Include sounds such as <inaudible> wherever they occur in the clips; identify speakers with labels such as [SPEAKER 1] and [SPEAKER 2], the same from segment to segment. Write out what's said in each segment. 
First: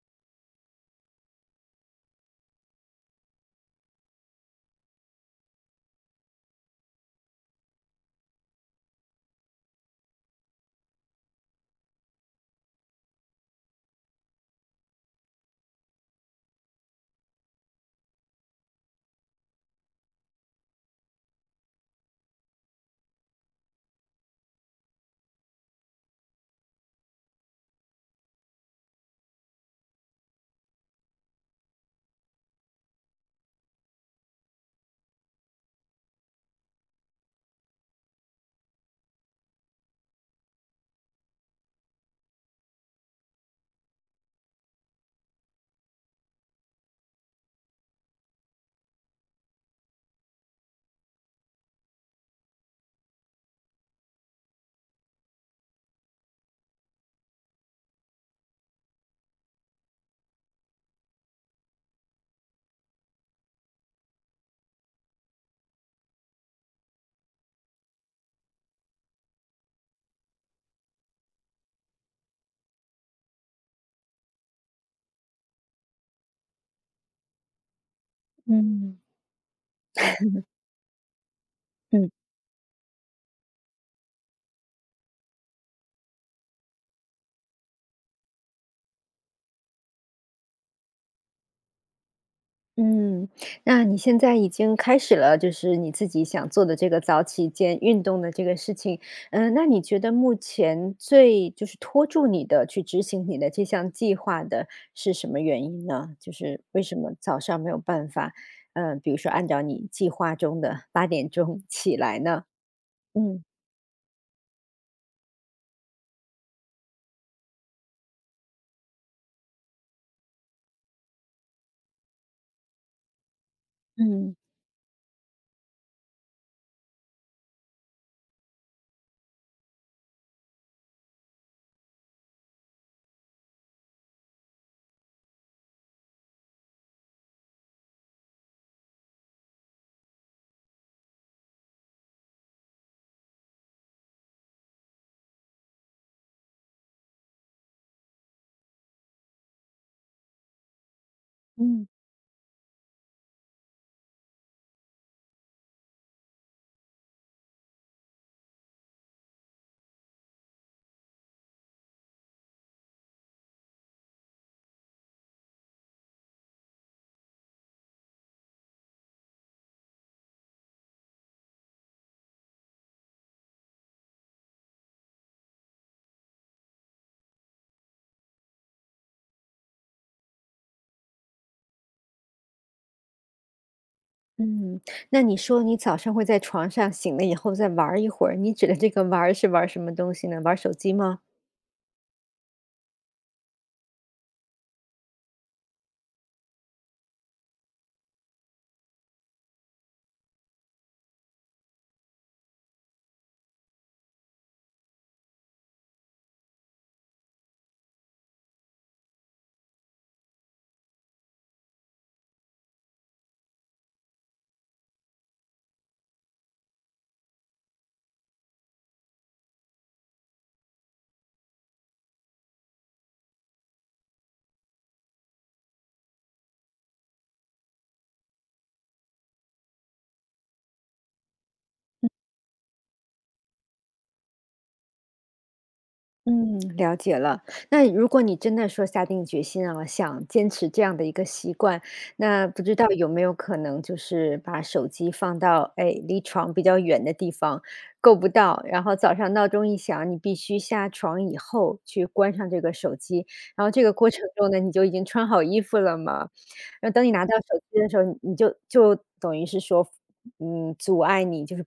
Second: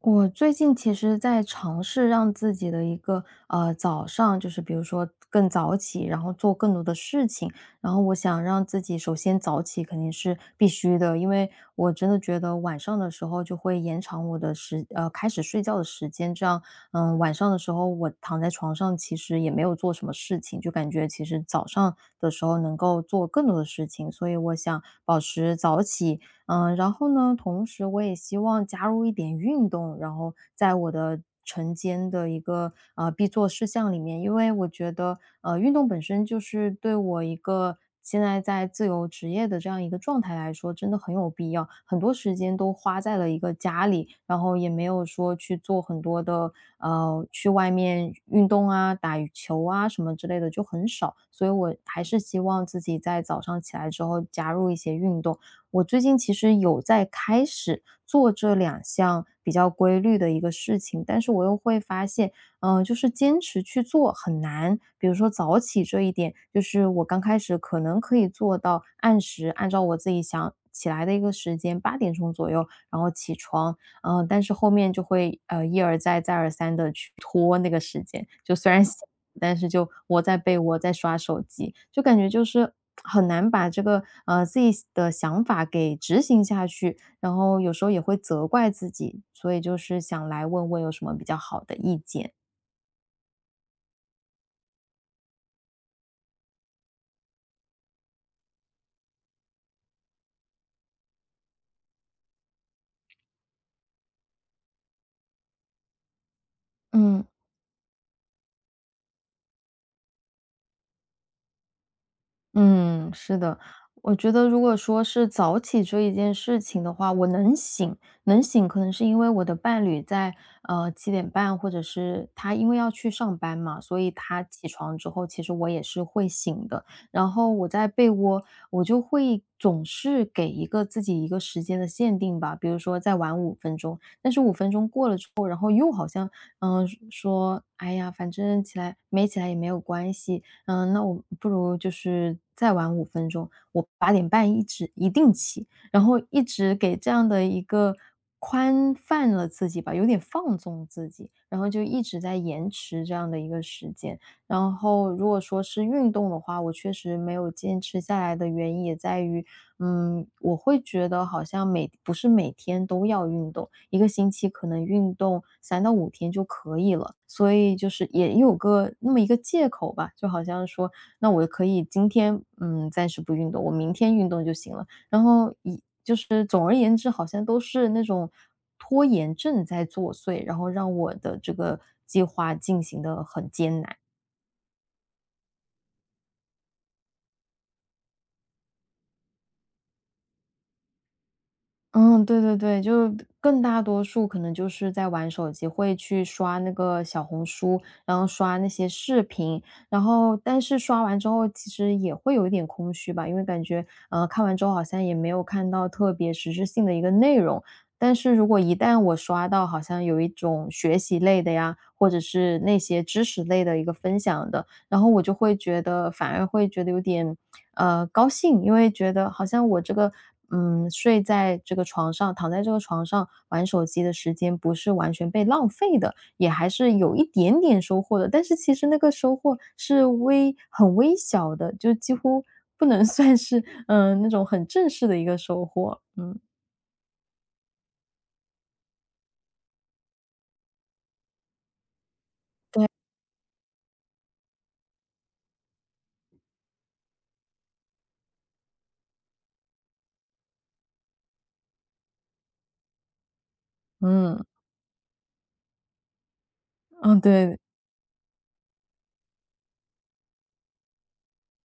[SPEAKER 1] 我最近其实在尝试让自己的一个早上，就是比如说更早起，然后做更多的事情。然后我想让自己首先早起肯定是必须的，因为我真的觉得晚上的时候就会延长我的开始睡觉的时间，这样晚上的时候我躺在床上其实也没有做什么事情，就感觉其实早上的时候能够做更多的事情，所以我想保持早起。然后呢，同时我也希望加入一点运动，然后在我的晨间的一个必做事项里面，因为我觉得运动本身就是对我一个现在在自由职业的这样一个状态来说，真的很有必要。很多时间都花在了一个家里，然后也没有说去做很多的去外面运动啊、打羽球啊什么之类的就很少，所以我还是希望自己在早上起来之后加入一些运动。我最近其实有在开始做这两项比较规律的一个事情，但是我又会发现，就是坚持去做很难。比如说早起这一点，就是我刚开始可能可以做到按时，按照我自己想起来的一个时间，八点钟左右，然后起床。但是后面就会一而再再而三的去拖那个时间，就虽然 <laughs> 想，
[SPEAKER 2] 嗯
[SPEAKER 1] 但是就窝在被
[SPEAKER 2] <laughs>，
[SPEAKER 1] 窝在刷手机，就
[SPEAKER 2] 嗯
[SPEAKER 1] 感觉就是很难把这个自己的想法给执行下去，然后有时候也会责怪自己，所以就是想来问问有什么比较好的意见。
[SPEAKER 2] 嗯，那你现在已经开始了，就是你自己想做的这个早起健运动的这个事情，嗯，那你觉得目前最就是拖住你的去执行你的这项计划的是什么原因呢？就是为什么
[SPEAKER 1] 嗯。
[SPEAKER 2] 早上没有办法，比如说按照你计划中的八点钟起来呢？
[SPEAKER 1] 嗯，是
[SPEAKER 2] 嗯
[SPEAKER 1] 的，我觉得如果说是早起这一件事情的话，我能醒，能醒可能是因为我的伴侣在七点半，或者是他因为要去上班嘛，所以
[SPEAKER 2] 嗯
[SPEAKER 1] 他起床之后，其实我也是会醒的。然后我在被窝，我就会总是给一个自己一个时间的限定吧，比如说再晚五分钟，但是五分钟过了。嗯，说："哎呀，反正起来没起来也没有关系，嗯，那我不如就是再晚五分钟，我八点半一定起。"然后一直给这样的一个宽泛了自己吧，有点放纵自己，然后就
[SPEAKER 2] 嗯。
[SPEAKER 1] 一直在延迟这样的一个时间。然后如果说是运动的话，我确实没有坚持下来的原因也在于我会觉得好像每不是每天都要运动，一个星期可能运动三到五天就可以了。所以就是也有个那么一个借口吧，就好像说，那我可以今天暂时不运动，我明天运动就行了。然后就是总而言之，好像都是那种拖延症在作祟，然后让我的这个计划进行的很艰难。
[SPEAKER 2] 嗯，那你说你早上会在床上醒了以后再玩儿一会儿，你指的这个玩儿是玩儿什么东西呢？玩儿手机吗？
[SPEAKER 1] 嗯，对对对，就更大多数可能就是在玩手机，会去刷那个小红书，然后刷那些视频，然后但是刷完之后其实也会有一点空虚吧，因为感觉看完之后好像也没有看到特别实质性的一个内容。但是如果一旦我刷到好像有一种学习类的呀，或者是那些知识类的一个分享的，然后我就会觉得反而会觉得有点，高兴，因为觉得好像我这个，睡在这个床上，躺在这个床上玩手机的时间不是完全被浪费的，也还是有一点点收获的。但是其实那个收获是很微小的，就几乎不能 <laughs> 算是，那种很正式的一个收获。嗯
[SPEAKER 2] 嗯，了解了。那如果你真的说下定决心啊，想坚持这样的一个习惯，那不知道有没有可能就是把手机放到哎离床比较远的地方，够不到，然后早上闹钟一响，你必须下床以后去关上这个手机，然后这个过程
[SPEAKER 1] 嗯
[SPEAKER 2] 中呢，你就已经穿好衣服了嘛，然后等你
[SPEAKER 1] 嗯，
[SPEAKER 2] 拿到
[SPEAKER 1] 对，
[SPEAKER 2] 手机的时候，你就等于是说阻碍你，就是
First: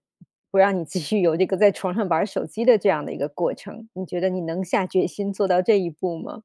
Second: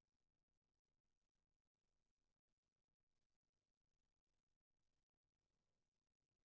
[SPEAKER 2] 不让你继续有这个在床上玩儿手机的这样的一个过程，你觉得你能下决心做到这一步吗？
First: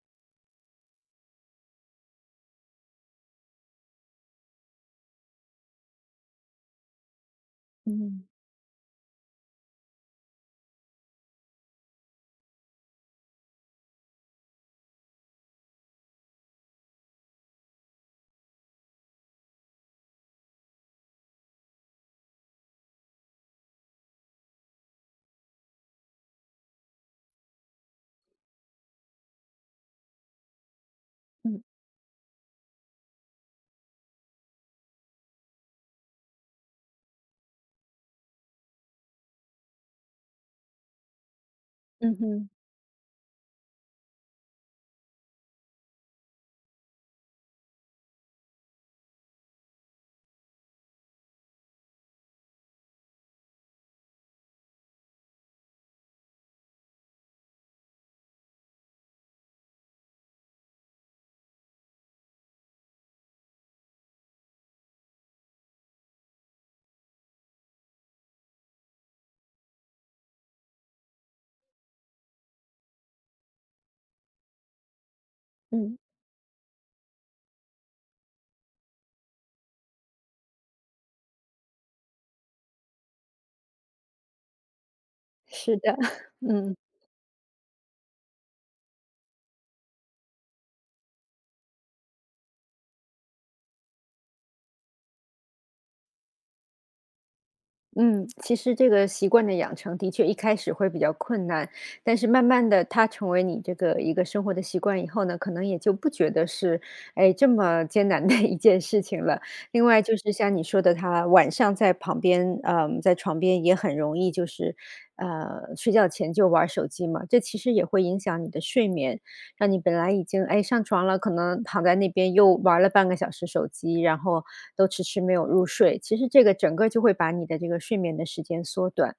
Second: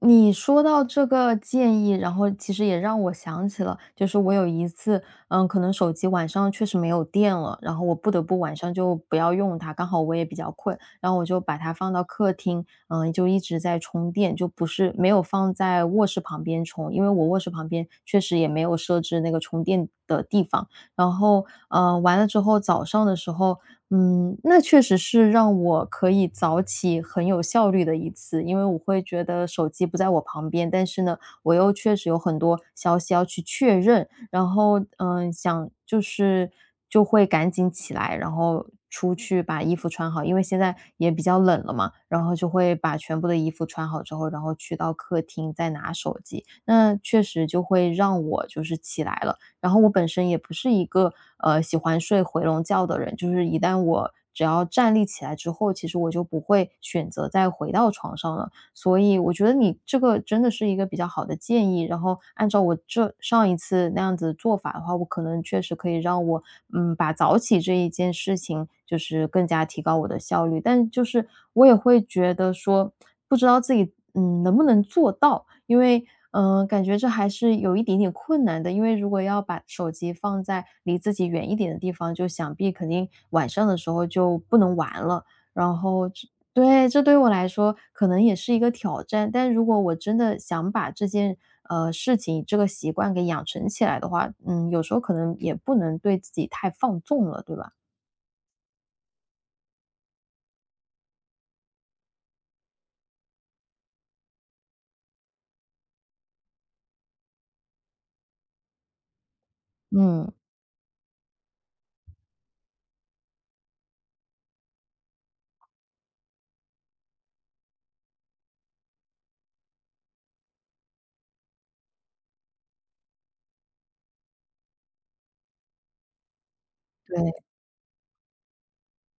[SPEAKER 1] 你说到这个建议，然后其实也让我想起了，就是我有一次，嗯，可能手机晚上确实没有电了，然后我不得
[SPEAKER 2] 嗯，
[SPEAKER 1] 不晚上就不要用它，刚好我也比较困，然后我就把它放到客厅，嗯，就一直在充电，就不是没有放在卧室旁边充，因为我卧室旁边确实也没有设置那个充电的地方。然后，完了之后早上的时候，嗯，那确实是让我可以早起很有效率的一次，因为我会觉得手机不在我旁边，但是呢，我
[SPEAKER 2] 嗯，
[SPEAKER 1] 又确实有很多消息要去确认，然后想就是就会赶紧起来，然后出去把衣服穿好，因为现在也比较冷了嘛，
[SPEAKER 2] 嗯
[SPEAKER 1] 然后就
[SPEAKER 2] 哼，
[SPEAKER 1] 会把全部的衣服穿好之后，然后去到客厅再拿手机，那确实就会让我就是起来了。然后我本身也不是一个喜欢睡回笼觉的人，就是一旦我只要站立起来之后，其实我就不会选择再回到床上了。所以我觉得你这个真的是一个比较好的建议。然后按照我这上一次那样子做法的话，我可能确实可以让我把早起这一件事情就是更加提高我的效率，但就是我也会觉得说不知道自己能不能做到。因
[SPEAKER 2] 嗯，
[SPEAKER 1] 为，感觉这还是有一点点困难的。因为如果要把手机放在离自己远一点的地方，就想必肯定晚上的时候就不能玩了。然
[SPEAKER 2] 是的，
[SPEAKER 1] 后
[SPEAKER 2] <laughs> 嗯。
[SPEAKER 1] 这对我来说可能也是一个挑战。但如果我真的想把这件事情、这个习惯给养成起来的话，嗯，有时候可能也不能对自己太放纵了，对吧？
[SPEAKER 2] 嗯，其实这个习惯的养成的确一开始会比较困难，但是慢慢的，它成为你这个一个生活的习惯以后呢，可能也就不觉得是哎这么艰难的 <laughs> 一件事情了。另外就是
[SPEAKER 1] 嗯，
[SPEAKER 2] 像你说的，他晚上在旁边，嗯，在床边也很容易就是，睡觉前就玩手机嘛，这其实也会影响你的睡眠。让你本来已经哎上床了，可能躺在那边又玩了半个小时手机，然后都迟迟没有入睡。其实这个整个就会把
[SPEAKER 1] 对，
[SPEAKER 2] 你的这个睡眠的时间缩短。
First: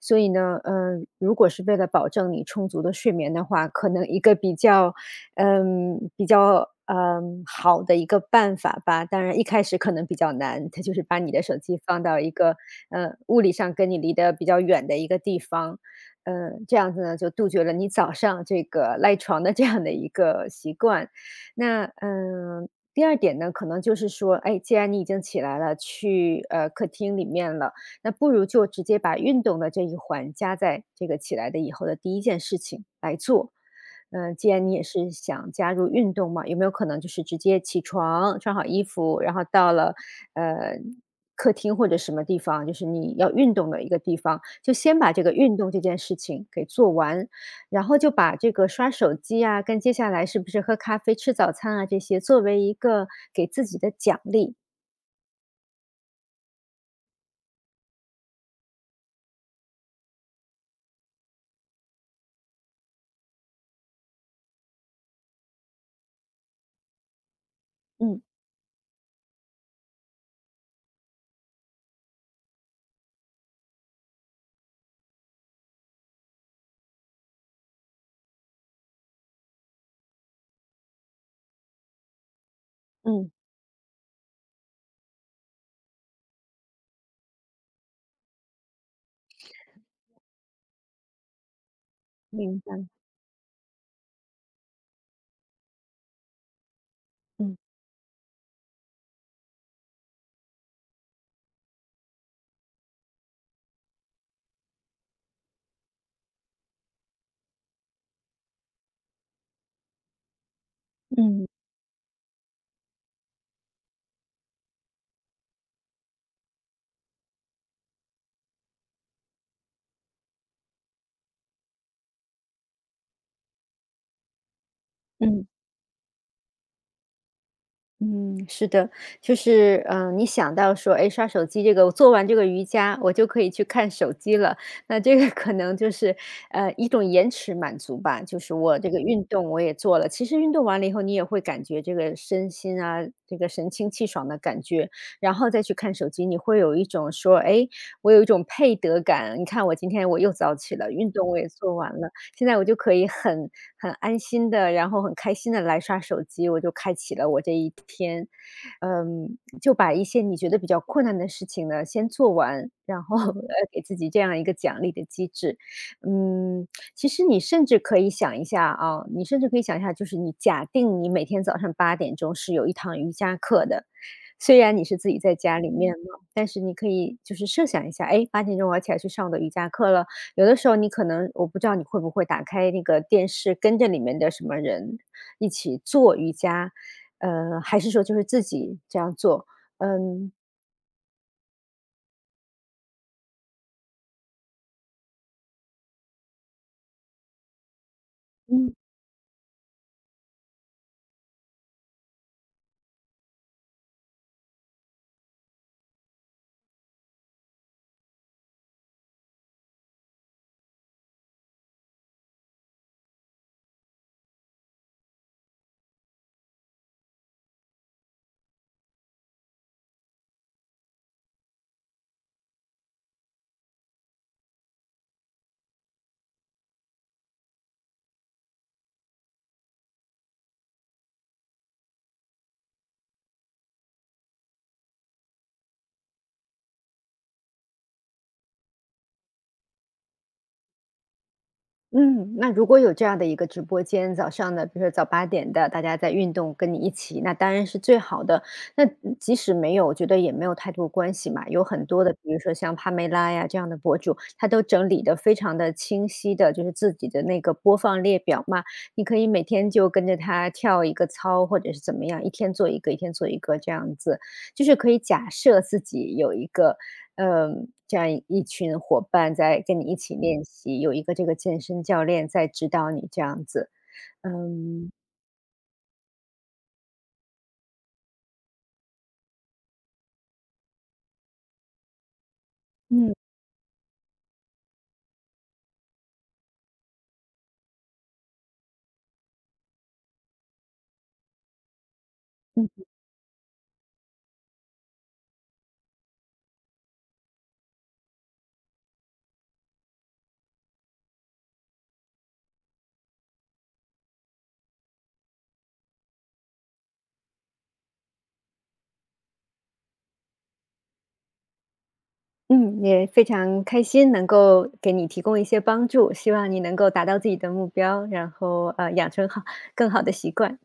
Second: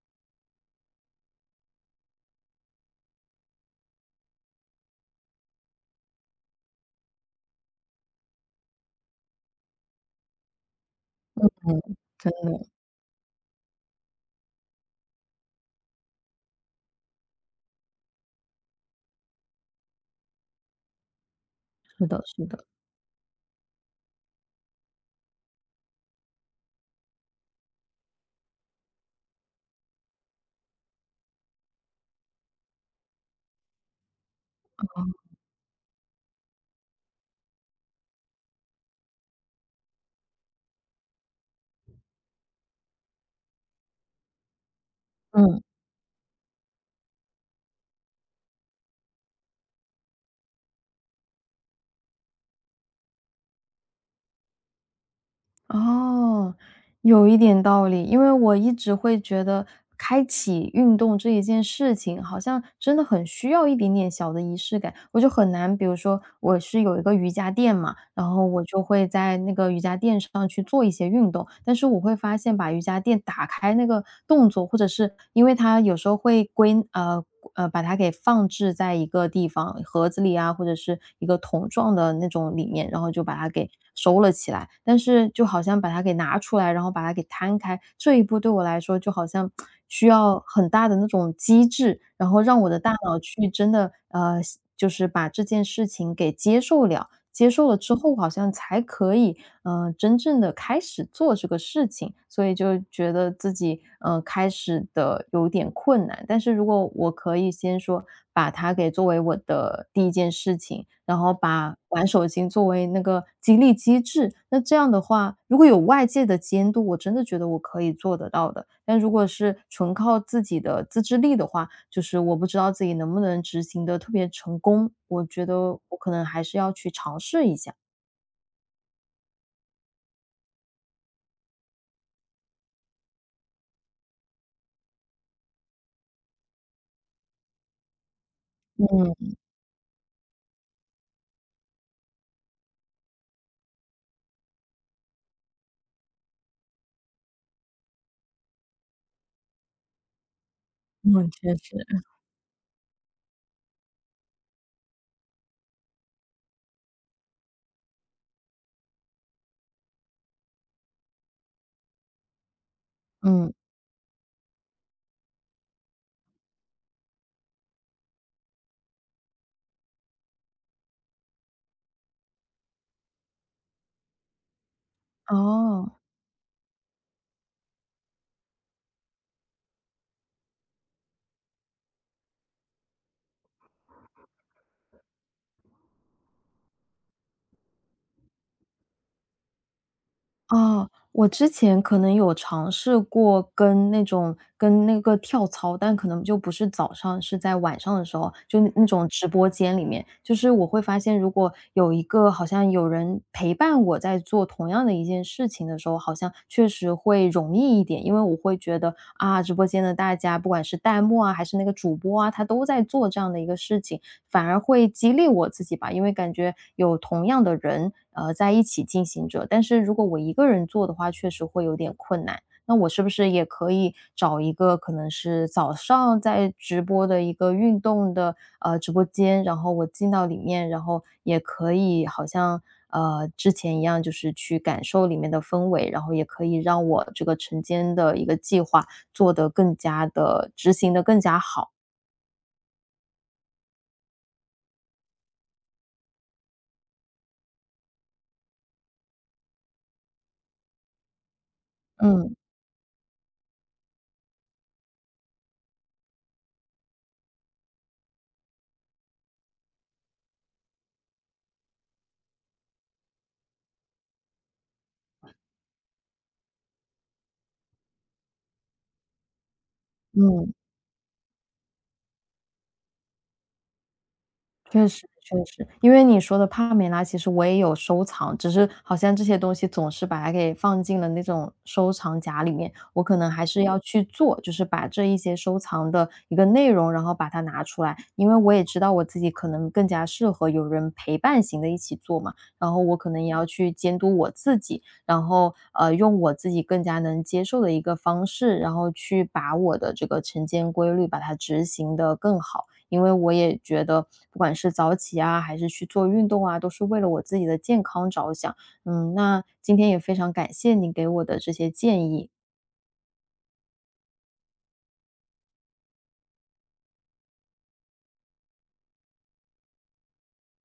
[SPEAKER 2] 所以呢，嗯，如果是为了保证你充足的睡眠的话，可能一个比较，比较好的一个办法吧。当然一开始可能比较难，它就是把你的手机
[SPEAKER 1] 嗯，
[SPEAKER 2] 放到一
[SPEAKER 1] 对，
[SPEAKER 2] 个物理上跟你离得比较远的一个地方，嗯，这样子呢，就杜绝了你早上这个赖床的这样的一个习惯。那
[SPEAKER 1] 是的，是的，
[SPEAKER 2] 第二点呢，可能就是说，哎，既然你已经起来了，去客厅里面了，那不如就直接把运动的这一环加在这个起来的以后的第一件事情来做。嗯，既然你也是想加入运动嘛，有没有可能就是直接起床，穿好衣服，然后到了呃客厅或者什么地方，就是你要运动的一个地方，就先把这个运
[SPEAKER 1] 嗯。
[SPEAKER 2] 动这件事情给做完，然后就把这个刷手机啊，跟接下来是不是喝咖啡、吃早餐啊这些，作为一个给自己的奖励。
[SPEAKER 1] 哦，有一点道理。因为我一直会觉得开启运动这一件事情，好像真的很需要一点点小的仪式感。我就很难，比如说我是有一个瑜伽垫嘛，
[SPEAKER 2] 嗯
[SPEAKER 1] 然后我就会在那个瑜伽垫上去做一些运动。但是我会发现把瑜伽垫打开那个动作，或者是因为它有时候会。把它给放置在一个地方，盒子里啊，或者是一个桶状的那种里面，然后就
[SPEAKER 2] 嗯，
[SPEAKER 1] 把它给收了起来。但是就好像把它给拿出来，然后把它给摊开，这一步对我来说就好像需要很大的那种机制，然后
[SPEAKER 2] 明
[SPEAKER 1] 让我的
[SPEAKER 2] 白，
[SPEAKER 1] 大脑去真的就是把这件事情给接受了。接
[SPEAKER 2] 嗯
[SPEAKER 1] 受了之后，好像才可以，真正的开始做这个事情，所以就觉得自己，开始的有点困难。但是如果我可以先说把它给作为我的第一件事情，然后
[SPEAKER 2] 嗯
[SPEAKER 1] 把玩手机作为那个激励机制。那这样的话，如果有外界的监督，我真的觉得我可以做得到的。但如果是纯靠自己的自制力的话，就是我不知道自己能不能执行的特别成功，我觉
[SPEAKER 2] 嗯。
[SPEAKER 1] 得我可能还是要去尝试一下。
[SPEAKER 2] 嗯，是的，就是，你想到说，哎，刷手机这个，我做完这个瑜伽，我就可以去看手机了。那这个 <laughs> 可能就是，一种延迟满足吧。就是我这个运
[SPEAKER 1] 嗯
[SPEAKER 2] 动我也做了，其实运动完了以后，你也会感觉这个身心啊，这个神清气爽的感觉，然后再去看手机，你会有一种说，哎，我有一种配得感。你看，我今天我又早起了，运
[SPEAKER 1] 嗯，
[SPEAKER 2] 动我也
[SPEAKER 1] 确
[SPEAKER 2] 做
[SPEAKER 1] 实。
[SPEAKER 2] 完了。现在我就可以很安心的，然后很开心的来刷手机，我就开启了我这一天。嗯，就把一些你觉得比较困难的事情呢，先做完，然后 <laughs>，
[SPEAKER 1] 嗯，
[SPEAKER 2] 给自己这样一个奖励的机制。嗯，其实你甚至可以想一下啊，你甚至可以想一下，就是你假定你每天早上八点钟是有一堂瑜伽课的，虽然你是自己在家里面
[SPEAKER 1] 哦。
[SPEAKER 2] 嘛，但是你可以就是设想一下，哎，八点钟我要起来去上我的瑜伽课了。有的时候你可能我不知道你会不会打开那个电视，跟着里面的什么人一起做瑜伽，还是说就是自己这样做，嗯。
[SPEAKER 1] 啊，我之前可能有尝试过跟那个跳操，但可能就不是早上，是在晚上的时候，就那种直播间里面，就是我会发现，如果有一个好像有人陪伴我在做同样的一件事情的时候，好像确实会容易一点，因为我会觉得啊，直播间的大家，不管是弹幕啊，还是那个主播啊，他都在做这样的一个事情，反而会激励我自己吧，因为感觉有同样的人，在一起进行着。但是如果我一个人做的话，确实会有点困难。那我是不是也可以找一个可能是早上在直播的一个运动的直播间，然后我进到里面，然后也可以好像之前一样，就是去感受里面的氛围，然后也可以让我这个晨间的一个计划做得更加的执行的更加好。
[SPEAKER 2] 嗯，那如果有这样的一个直播间，早上的，比如说早8点的，大家在运动，跟你一起，那当然是最好的。那即使没有，我觉得也没有太多关系嘛，有很多的，比
[SPEAKER 1] 嗯
[SPEAKER 2] 如说像帕梅拉呀这样的博主，他都整理的非常的清晰的，就是自己的那个播放列表嘛，你可以每天就跟着他跳一个操，或者是怎么样，一天做一个，一天做一个这样子。就是可以假设自己有一个，嗯，这样一群伙伴在跟你一起练
[SPEAKER 1] 嗯。
[SPEAKER 2] 习，有一个这个健身教练在指导你这样子。
[SPEAKER 1] 确
[SPEAKER 2] 嗯，
[SPEAKER 1] 实确实，因为你说的帕梅拉，其实我也有收藏，只是好像这些东西总是把它给放进了那种收藏夹里面。我
[SPEAKER 2] 嗯
[SPEAKER 1] 可能还是要去做，就是把这一些收藏的一个内容，然后把它拿出来，因为我也知道我自己可能更加适合有人陪伴型的一起做嘛，
[SPEAKER 2] 嗯
[SPEAKER 1] 然后我可能也要去监督我自己，然后用我自己更加能接受的一个方式，然后去把我的这个晨间规律把它执行的更好。因为我也觉得不管是早起啊，还是去做运动啊，都是为了我自己的健康着想。嗯，那今天也非常感谢你给我的这些建议。
[SPEAKER 2] 嗯，也非常开心能够给你提供一些帮助，希望你能够达到自己的目标，然后，养成好更好的习惯。